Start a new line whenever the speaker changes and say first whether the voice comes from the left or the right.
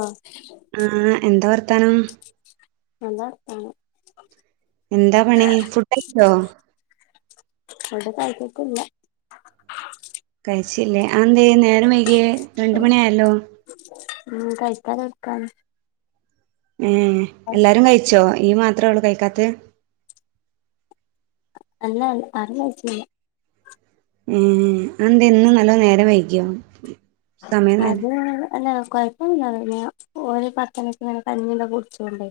left: ആ
right: ആഹ് എന്താ വർത്താനം
left: നല്ല വർത്താനം
right: എന്താ പണി ഫുഡയ്ച്ചോ?
left: ഫുഡ് കഴിച്ചിട്ടില്ല
right: കഴിച്ചില്ലേ ആതെന്തെ നേരം വൈകിയേ? രണ്ട് മണി ആയല്ലോ
left: ഉം കഴിക്കാൻ എടുക്കാണ്
right: ഏഹ് എല്ലാരും കഴിച്ചോ ഇയ്യ് മാത്രേ ഉള്ളൂ കഴിക്കാത്തെ
left: അല്ല അല്ല ആരും കഴിച്ചീല്ല
right: ഏഹ് ആന്തെ ഇന്ന് നല്ലോ നേരം വൈകിയോ? സമയം നേരം
left: അത് അല്ല കൊയപ്പ് [unintelligible] ഓര് പത്തണിക്ക്ങ്ങനെ കഞ്ഞിയൊക്കെ കുടിച്ചോണ്ടേ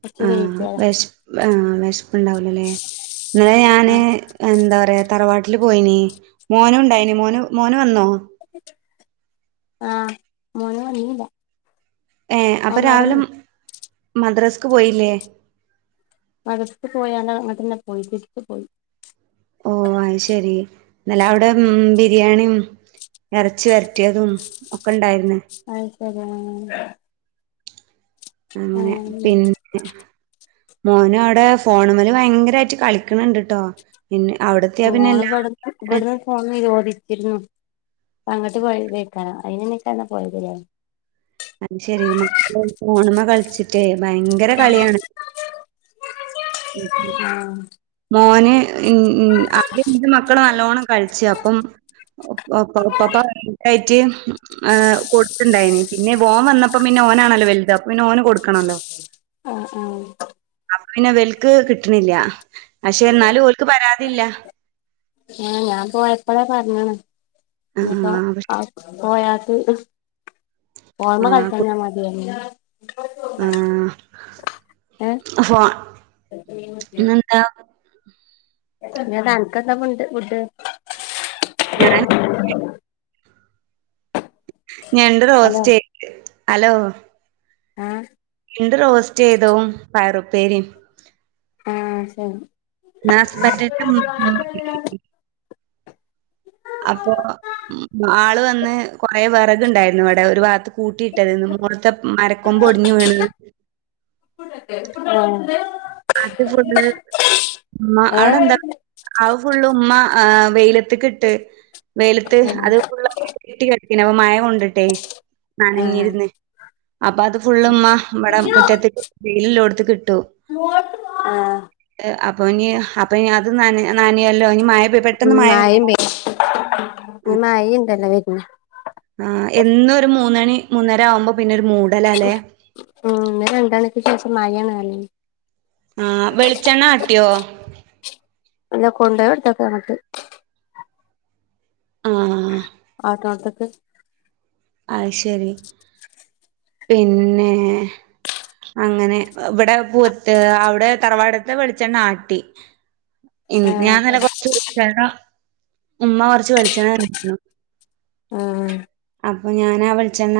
left: കൊറച്ച്
right: ആഹ്
left: വൈകിയതാ
right: വെശ് ആഹ് വെശപ്പുണ്ടാവൂലല്ലേ ഇന്നലെ ഞാന്
left: ആഹ്
right: എന്താ പറയാ തറവാട്ടില് പോയിനി മോനുണ്ടായിനി മോന് മോന് വന്നോ
left: ആഹ് മോന് വന്നീല്ല
right: ഏഹ്
left: ഓൻ
right: അപ്പ രാവിലെ
left: നടന്നു
right: മദ്രസ്സക്ക് പോയില്ലേ?
left: മദർസ്ക്ക് പോയാണ്ടെ അങ്ങട്ടന്നെ പോയി തിരിച്ചു പോയി
right: ഓഹ് അയ്ശെരി ഇന്നല്ല അവിടെ ഉം ബിരിയാണിം ഇറച്ചി വരറ്റിയതും ഒക്കെ ണ്ടായിരുന്നു
left: ആയ് ശരി ആഹ്
right: അങ്ങനെ
left: ആഹ്
right: പിന് മോന അവിടെ ഫോണുമല് ഭയങ്കരായിട്ട് കളിക്ണ് ണ്ട് ട്ടൊ പിന്നെ അവിടത്തിെയാ പിന്നെ എല്ലാ [unintelligible]
left: ഫോണ് നിരോദിച്ചിരുന്നു അങ്ങട്ട് പോയത് എയ് ക്കാരംഅയ്ന്ന്ന്നെയ്ക്കാരം പോയത് ലെ
right: അത് ശെരി മക്കള് ഫോണമ്മെ കളിച്ചിട്ടേ ഭയങ്കര കളിയാണ് ഉം
left: ആഹ്
right: മോന് ഇമ് ഉം അത് ന്റെ മക്കള്
left: ആഹ്
right: നല്ലോണം കളിച്ചുംഅപ്പം [unintelligible] ഏഹ് കൊട്ത്ത്ണ്ടായിനി പിന്നെ വോം വന്നപ്പോ പിന്നെ ഓണാല്ലോ വലുത് അപ്പ പിന്നെ ഓന് കൊടുക്കണല്ലോ
left: ആഹ് ആഹ്
right: അപ്പ പിന്നെ വൽക്ക് കിട്ട്ണില്ല പക്ഷെ ന്നാലും ഓൽക്ക് പരാതില്ല
left: ആഹ് ഞാൻ പോയപ്പളെ പറഞ്ഞ്ണ് ഞ്ഞ് പ്പൊ
right: ആഹ് പക്ഷെ
left: ആ പോയാട്ട് ഫോൺമ്മെ
right: ആഹ്
left: കളിക്കാ
right: കു
left: ഞാ മതേർഞ്
right: ആഹ്
left: ഏഹ്
right: അഫോ പിന്നന്താ
left: ന്നട്ട് അൻക്ക് എന്താഫുഡ്
right: ഞാൻ ഞണ്ട്
left: ഹലോ
right: റോസ്റ്റ് ഹലോ
left: ആഹ്
right: ഞണ്ട് റോസ്റ്റ് ചെയ്തോ പയറുപ്പേരിം
left: ആഹ് ശ
right: ന സ്ബന്റിന്റെ [unintelligible] അപ്പൊ ആള് വന്ന് കൊറെ വിറകുണ്ടായിരുന്നു ഇവിടെ ഒരു ഭാഗത്ത് കൂട്ടിയിട്ടതിന്ന് മോർത്തെ മരക്കൊമ്പ് ഒടിഞ്ഞു വീണത്
left: ആഹ്
right: അത് ഫുള്ള് മ്മ അവിടെ
left: ഏഹ്
right: എന്താ ആഹ് ഫുള്ള് മ്മ ആഹ് വെയിലത്ത്ക്ക്ട്ട് വെയ്ലത്ത് അത്
left: ആഹ്
right: ഫുള്ള കെട്ടി കടക്കേഞ് അപ്പ മഴ കൊണ്ടിട്ടേ നനഞ്ഞിരുന്ന് അപ്പൊ അത് ഫുള് ഉമ്മ ഇബടെ മുറ്റത്ത് വെയിലിള്ളോടുത്ത്ക്ക്ട്ടു
left: ആഹ്
right: എഹ് അപ്പൊ ഇനി അപ്പഞ് അത് നനി നാനിയല്ലോ ഇനി മയ പെ പ്പെട്ട്
left: ഉം മയിം [unintelligible] ഞ് മയിംണ്ടല്ലോ വര്ണ്
right: ആഹ് എന്നരു മൂന്നണി മൂന്നര ആവുമ്പോ പിന്നെ ഒരു മൂടലല്ലേ
left: ഉം ന്നലെ രണ്ടാണിക്ക് ശേഷം മായാണൽ
right: ആഹ് വെളിച്ചെണ്ണ ആട്ടിയോ
left: അല്ല കൊണ്ടോയ്ടുത്തൊക്ക ങ്ങട്ട്
right: ആഹ്
left: ആട്ട്ണോട്ത്ത്ക്ക്
right: അഹ് ശരി പിന്നെ അങ്ങനെ ഇവിടെ പൂത്ത് അവിടെ തറവാടത്തെ വെളിച്ചണ്ണാട്ടി ഇൻ ഞാൻ നല്ല കൊറച് വെൾച്ചണ്ണ ഉമ്മ കൊറച്ച് വെളിച്ചണ്ണ തന്നീഞു
left: ആഹ്
right: അപ്പം ഞാനാ വെളിച്ചെണ്ണ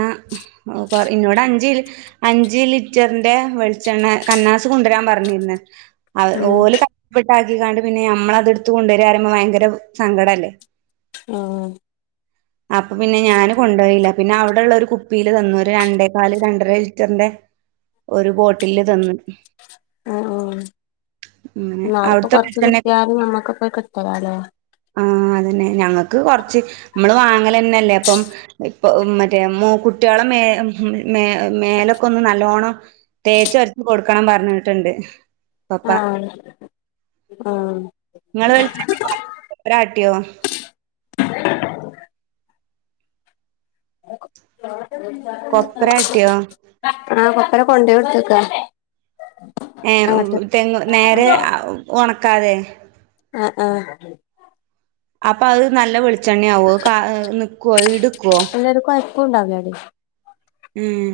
right: കു ഇന്നോട് അഞ്ചു അഞ്ച് ലിറ്ററിന്റെ വെളിച്ചെണ്ണ കന്നാസ് കൊണ്ടുവരാൻ പറഞ്ഞിര്ന്ന്
left: ഉം
right: ഓല് പ്പ്ട്ടാക്കിക്കാണ്ട് പിന്നെ നമ്മളത് എടുത്തു കൊണ്ടേരറിയുമ്പോൾ ഭയങ്കര സങ്കടല്ലേ
left: ആഹ്
right: അപ്പൊ പിന്നെ ഞാനും കൊണ്ടായില്ല പിന്നെ അവിടെള്ള ഒരു കുപ്പിയില് തന്നു ഒരു രണ്ടേക്കാല് രണ്ടര ലിറ്ററിന്റെ ഒരു ബോട്ടില് തന്ന്
left: ആ ഉ ഉ
right: അങ്ങനെ
left: എന്നാലപ്പ
right: അവിടുത്തെ
left: കൊറച്ച്
right: വെളിച്ചെണ്ണ
left: കിട്ടിയാലും നമ്മുക്ക്പ്പോ കിട്ടരല്ലേ
right: ആ അതന്നെ ഞങ്ങക്ക് കൊറച്ച് മ്മള് വാങ്ങലല്ലേപ്പം ഇപ്പൊ മറ്റേ മ കുട്ടികളെ മേ മേ മേലൊക്കെ ഒന്ന് നല്ലോണം തേച്ച വരച്ച് കൊടുക്കണം പറഞ്ഞിട്ടുണ്ട് പപ്പ
left: ആഹ ആഹ
right: നിങ്ങള്ൾ വിളിച്ചരാട്ടിയോ [unintelligible]
left: [inaudible]
right: കൊപ്ര ആട്ടിയോ
left: ആ കൊപ്പ ര കൊണ്ടയ് കൊടുത്തക്ക
right: ഏഹ തെങ നേരെ ഒ ണക്കാതെ
left: ആ ആഹ
right: അപ്പൊ അത് നല്ല വെളിച്ചെണ്ണ ആവോ ഈട് നിക്കുവോ
left: അക്ക [unintelligible] ണ്ടാവല അടി [unintelligible]
right: ഉം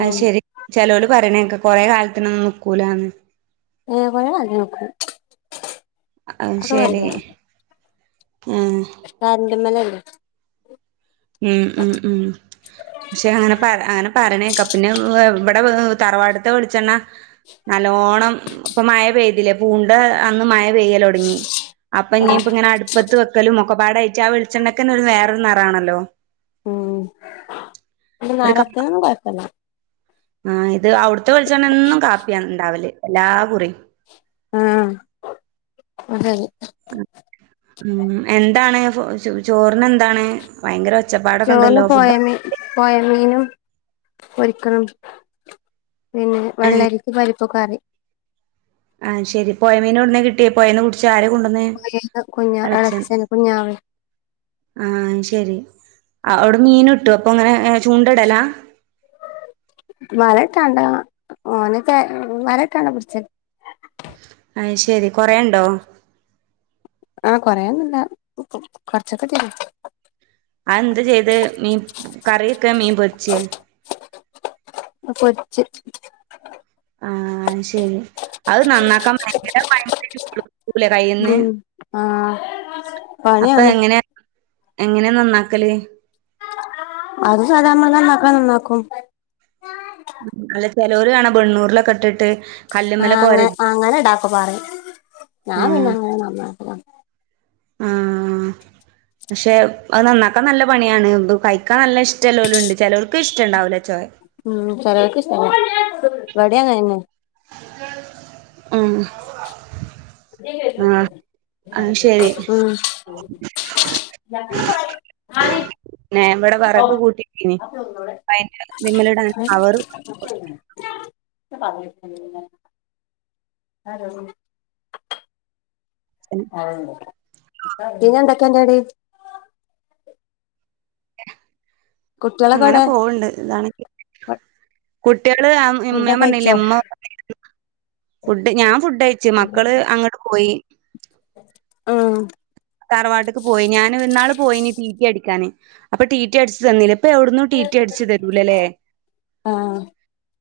right: അത് ശെരി ചെലോല് പറയണക്കെ കൊറെ കാലത്തിന ഒന്നും നിൽക്കൂലാന്ന്
left: ഏഹ് കൊറേ കാലം നിക്കും
right: ആ ത്
left: അതൊക്കെ
right: ശരി ആഹ
left: കന്റെമ്മലല്ലേ [unintelligible]
right: ഉം ഉം ഉം പക്ഷെ അങ്ങനെ പ അങ്ങനെ പറരണേക്കെ പിന്നെ ഇവിടെ തറവാട ഇൻ്റെ വിളിച്ചെണ്ണ നല്ലോണം ഇപ്പമയ പെയ്തില്ലേ പൂണ്ട ഇടെ അന്ന് മഴ പെയ്യൽ തുടങ്ങി അപ്പൊ ഇ
left: ആഹ്
right: ഇങ്ങനെ വത്ത് വെക്കലും മുക്കപാട് അയച്ച ആ വിളിച്ചെണ്ടക്കനെ ഒരു വേറൊരുനിറാണല്ലോ
left: ഉം ഇ നറത്തനന്നുംകൊയപ്പല്യ
right: ആഹ ഇത് അവിടുത്തെ വെളിച്ചെണ്ണഎന്നും കാപ്പിയാ ഉണ്ടാവല് എല്ലാ കുടിയും
left: ആഹ് [unintelligible]
right: ഉം എന്താണ് [unintelligible] ചോറിന് എന്താണ് ഭയങ്കര ഒച്ചപ്പാടൊക്കെ ഉണ്ടല്ലോ ഫുഡ്
left: പൊയ മീനും പൊരിക്കണം പിന്നെ
right: ഏ
left: വെള്ളരിക്ക് പരിപ് പരിപ്പ് കറി
right: ആഹ് ശരി പൊയമീൻ എവിടുന്നാ കിട്ട് - - കീ ട്ടിയോ പൊയേന്ന് പിടിച്ച് ആര കൊണ്ടുവന്നെ
left: കുഞ്ഞ
right: ഓളച്ചൻ
left: ഇളച്ചന് കുഞ്ഞാവ
right: ആഹ് ശരി അവിടെ മീൻ കിട്ടുവോ പ്പൊങ്ങനെ ചൂണ്ട ഇടലാ
left: വല ഇട്ടാണ്ട ഓന വല ഇട്ടാണ് പിടിച്ചേ
right: അയ് ശരി കൊറേയുണ്ടോ
left: ആഹ് കൊറേയൊന്നുമില്ല കൊറെച്ചൊക്കെതന്നെ
right: അഴ് എന്ത് ചെയ്ത് നീ കറിവെക്ക മീൻ പൊരിച്ചെ
left: പൊരിച്ച്
right: ആഹ് അത് ശരി അത് നന്നാക്കാൻ ഭയങ്കര പണിയാണ് ല കഴിയുന്നു
left: ഉം ആഹ്
right: അപ്പൊ
left: പണിയാണ്
right: എങ്ങനെ എങ്ങനെ നന്നാക്കല്
left: അത് സാദാമലെ നന്നാക്ക നന്നാക്കും
right: അല്ല ചെലോര് കാണ വെണ്ണൂരിലൊക്കെ ഇട്ടിട്ട്
left: ആഹ്
right: കല്ലുമ്മലൊക്കെ
left: അങ്ങ
right: ഒര
left: അങ്ങനെ ഇടാക്ക പറയും ഞാൻ പിന്നെ അങ്ങനെ നന്നക്കും
right: ഉം ഉം പക്ഷെ അത് നന്നാക്കാൻ നല്ല പണിയാണ് ത് കഴിക്കാൻ നല്ല ഇഷ്ടം ള്ളവരുംണ്ട് ചെലോ ർക്ക്‌ ഇഷ്ടുണ്ടാവില്ല ചൊയ
left: ഉം ചിലവർക്ക് ഇഷ്ടംഇവിടം യങ്ങനെ തന്നെ
right: ഉം
left: ഉം [unintelligible]
right: ഞാൻ ഇവിടെ വിറക് കൂട്ടിരിക്കിനി അതിനിമ്മേലിടാൻ അവർ
left: [inaudible] ഹലോ പിന്നെ എന്തൊക്കെ ഉണ്ടെടീ കുട്ടികളൊക്കെ
right: അങ്ങനെ
left: എവിടെ
right: പോവണ്ട് ഇതാണെങ്കി കുട്ടികള് ഞാൻ
left: ഫുഡൊക്കെ കഴിച്ചോ
right: പറഞ്ഞില്ലേ ഉമ്മ ഫുഡ് ഞാൻ ഫുഡ് കഴിച്ചു മക്കള് അങ്ങോട്ട് പോയി
left: ആഹ്
right: തറവാട്ട്ക്ക് പോയി ഞാന് ഇന്നാള് പോയിനി റ്റിറ്റി അടിക്കാന് അപ്പൊ റ്റിറ്റി അടിച്ചു തന്നില്ല ഇപ്പൊ എവിടുന്നും റ്റിറ്റി അടിച്ച് തരൂല്ലല്ലേ
left: ആഹ്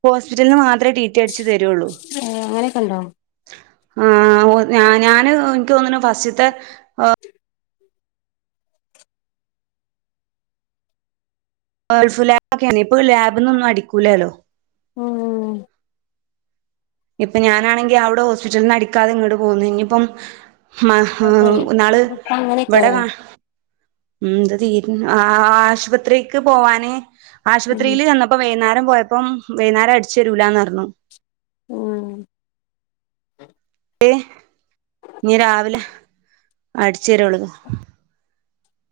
right: ഹോസ്പിറ്റലീന്ന് മാത്രേ റ്റി - - റ്റിറ്റി അടിച്ചു തരുള്ളൂ
left: അങ്ങനെയൊക്കെ ഉണ്ടോ
right: ആഹ് ഓ ഞാന് എനിക്ക് തോന്നുന്നു ഫസ്റ്റത്തെ ഗേൾഫ് ലാബ് ഒക്കെയെ ഇപ്പൾ ലാബ്ന്നൊന്നും അടിക്കൂല്ലല്ലോ
left: ഓഹ് ഓഹ്
right: ഇപ്പൊ ഞാനാണെങ്കി അവിടെ ഹോസ്പിറ്റലീന്നു അടിക്കാതെ ഇങ്ങോട്ട് പോന്നു ഇനിയിപ്പം മഹ്
left: അതെ
right: ഇന്നാള്
left: അപ്പ
right: ഇവിടെ
left: അങ്ങനെയൊക്കെല്ലേ
right: കാ ഉം ഇത് തീരു ആഹ് ആശുപത്രിക്ക് പോവാന്
left: ഉം
right: ആശുപത്രിയില് ചെന്നപ് ഇപ്പൊ വൈകുന്നേരം പോയപ്പം വൈകുന്നേരം അടിച്ചു തരൂലാന്ന് പറഞ്ഞു
left: ഉം
right: ദെ ഇനി രാവിലെ അടിച്ച് തരുള്ളൂ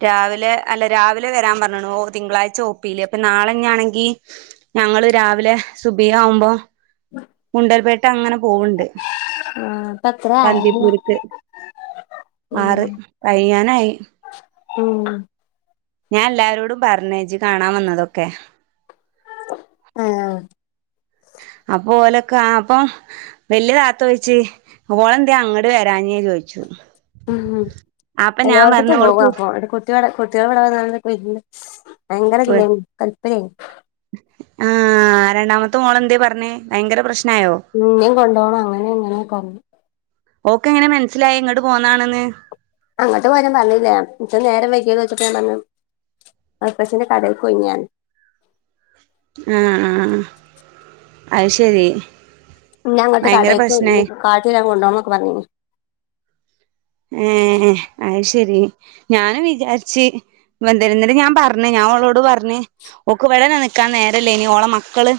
right: രാവിലെ അല്ല രാവിലെ വരാൻ പറഞ്ഞണു ഓ തിങ്കളാഴ്ച ഓപിയില് അപ്പൊ നാളെ തന്നെയാണെങ്കിൽ ഞങ്ങള് രാവിലെ സുബിയ ആകുമ്പോ ഗുണ്ടൽപേട്ട് അങ്ങനെ പോവണ്ട്
left: ആഹ് ഇപ്പ എത്ര ആയത്
right: ബന്ദിപ്പുരിക്ക് ആറ്
left: ഉം
right: കയിയാനായി
left: ഉം
right: ഞാൻ എല്ലാരോടും പറഞ്ഞ് ഇജ്ജ് കാണാൻ വന്നതൊക്കെ
left: ആഹ്
right: അപ്പോ ഓലോക് അപ്പൊ വല്യ താത്ത ചോയിച്ച് ഓള് എന്തെ അങ്ങോട്ട് വരാനാ ചോയിച്ചു
left: ഉം
right: അപ്പൊ ഞാൻ പറഞ്ഞു
left: എല്ലാവടത്തുംക്കും
right: ഓള്
left: പോക
right: കു
left: അപ്പൊവിടെ കുട്ട കുട്ടികൾട ഭയങ്കര ഇല്ല കല്പര്യ
right: ആഹ് രണ്ടാമത്തെ മോളെന്തേ പറഞ്ഞേ ഭയങ്കര പ്രശ്നായോ
left: ഇന്നേം കൊണ്ടു പോണം അങ്ങനെ ഇങ്ങനെ കൊറഞ്ഞു
right: ഓക്ക് എങ്ങനെ മനസ്സിലായി എങ്ങട്ട് പോന്നാണെന്ന്
left: അങ്ങോട്ട് പോരും പറഞ്ഞില്ലേ ഇച്ച നേരം വയ്ക്കിയോന്ന് ചോയ്ച്ചപ്പം ഞാൻ പറഞ്ഞു അപ്പച്ചെന്റെ കടായിക്കൊയിഞാൻ
right: ആഹ് ആ ആ അത് ശരി
left: ഞാ അങ്ങോട്ട്
right: ഭയങ്കര
left: കടേക്ക് ഇനി
right: പ്രശ്നായി
left: കാട്ടില കൊണ്ട്പോന്നൊക്കെ പറഞ്ഞി
right: ഏഹ് അത് ശരി ഞാന് വിചാരിച്ച് വന്തരുന്നിണ്ട് ഞാൻ പറഞ്ഞേ ഞാൻ അവളോട് പറഞ്ഞ് ഓക്ക് വട നിക്കാൻ നേരല്ലേ ഇനി ഓള മക്കള്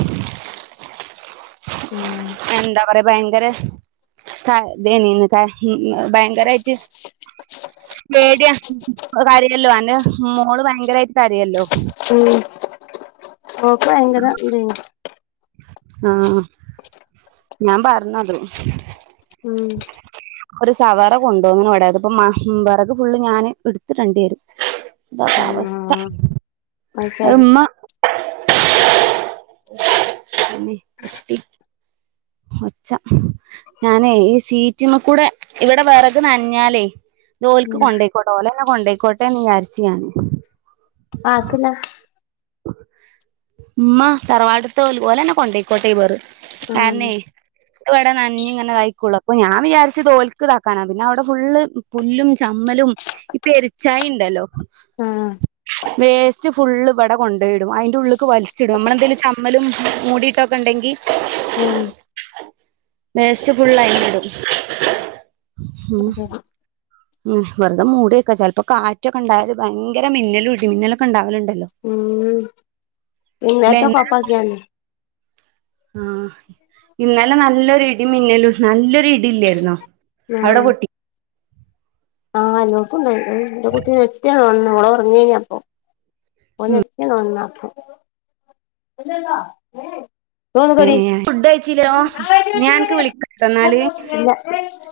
left: ഉം
right: എന്താ പറയാ ഭയങ്കര ഇതേന്ന് ഭയങ്കരായിട്ട പേടിയ കരിയല്ലോ അന്റെ മോള് ഭയങ്കരമായിട്ട് കരയല്ലോ
left: ഉ ക്ക എങ്ങ ഇ
right: ആഹ് ഞാൻ പറഞ്ഞത്
left: ഉം
right: ഒരു സവറ കൊണ്ടോങ്ങനെ ഇവിടെത് ഇപ്പൊ മ വിറക് ഫുള് ഞാന് എടുത്തിടേണ്ടി വരും ഒരവസ്ഥ
left: ആഹ് അത് ശരി
right: അമ്മ ഒച്ച ഞാനേ ഈ സീറ്റിമ്മക്കൂടെ ഇവിടെ വിറക്ക് നനഞ്ഞാലേ ഓല്ക്ക്
left: ഉം
right: കൊണ്ടോയി കോട്ടോ ഓല് എന്നെ കൊണ്ടോയിക്കോട്ടെന്ന് വിചാരിച്ച് ഞാനും.
left: ആർക്ക് തിന്നാൻ.
right: ഉമ്മ തറവാട്ടിത്തേ ഓല് ഓലെന്നെ കൊണ്ടോയിക്കോട്ടേ യിവറ്
left: ആഹ്
right: കരണേ. ഇപ്പം ഇവിടെ നനഞ്ഞ് ഇങ്ങനെ തായിക്കുള്ളൂ അപ്പൊ ഞാൻ വിചാരിച്ചത് ഓലുക്ക്താക്കാനാ പിന്നെ അവിടെ ഫുള്ള്. പുല്ലും, ചമ്മലും ഈ പെരുച്ചായി ഉണ്ടല്ലോ.
left: ആഹ്
right: വേസ്റ്റ് ഫുള്ള് ഇവിടെ കൊണ്ടേയിടും അതിന്റെ ഉള്ളൂക്ക് വലിച്ചിടും നമ്മള് എന്തെലും ചമ്മ മ്മലും മൂടിയിട്ടതൊക്കെ ഉണ്ടെങ്കി
left: ആഹ്.
right: വേസ്റ്റ് ഫുള്ള് ആയികിടും. ഉം വെറുതെ മൂടി വയ്ക്കാ ചെലപ്പോ കാറ്റൊക്കെ ഉണ്ടായാല് ഭയങ്കര മിന്നലും, ഇടിമിന്നലൊക്കെ ഉണ്ടാവലുണ്ടല്ലോ.
left: ഉം ഇൻവെർട്ടർ ഓഫ് ആക്കി കാണി.
right: ആഹ് ഇന്നലെ നല്ലൊരു ഇടി മിന്നലും നല്ലൊരു ഇടി ഇല്ലായിരുന്നോ? അവിടെ
left: ആഹ്.
right: പൊട്ടി
left: ആഹ് എല്ലാടത്തുണ്ടായിനി എന്റെ കുട്ടി ഞെട്ടിയങ്ങുയുണന്നു അവള് ഉറങ്ങാരുന്നു അപ്പൊ. ഓള് ഞെട്ടിയങ്ങുയുണന്നു അപ്പോ. റൂമി പോടീ ആഹ്
right: ഫുഡ് കഴിച്ചില്ലോ
left: വര്യായാണ്
right: ഞാൻ അനക്ക് വിളിക്കട്ടോ എന്നാല്
left: വര്യാ.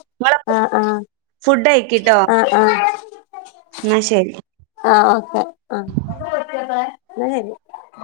left: [unintelligible]
right: നിങ്ങള്
left: ആഹ് ആഹ്.
right: ഫുഡ് അയക്കിട്ടോ.
left: ആഹ്. ആഹ്
right: എന്നാ ശരി.
left: ആഹ് ഓക്കെ ആഹ് എന്നാ ശരി.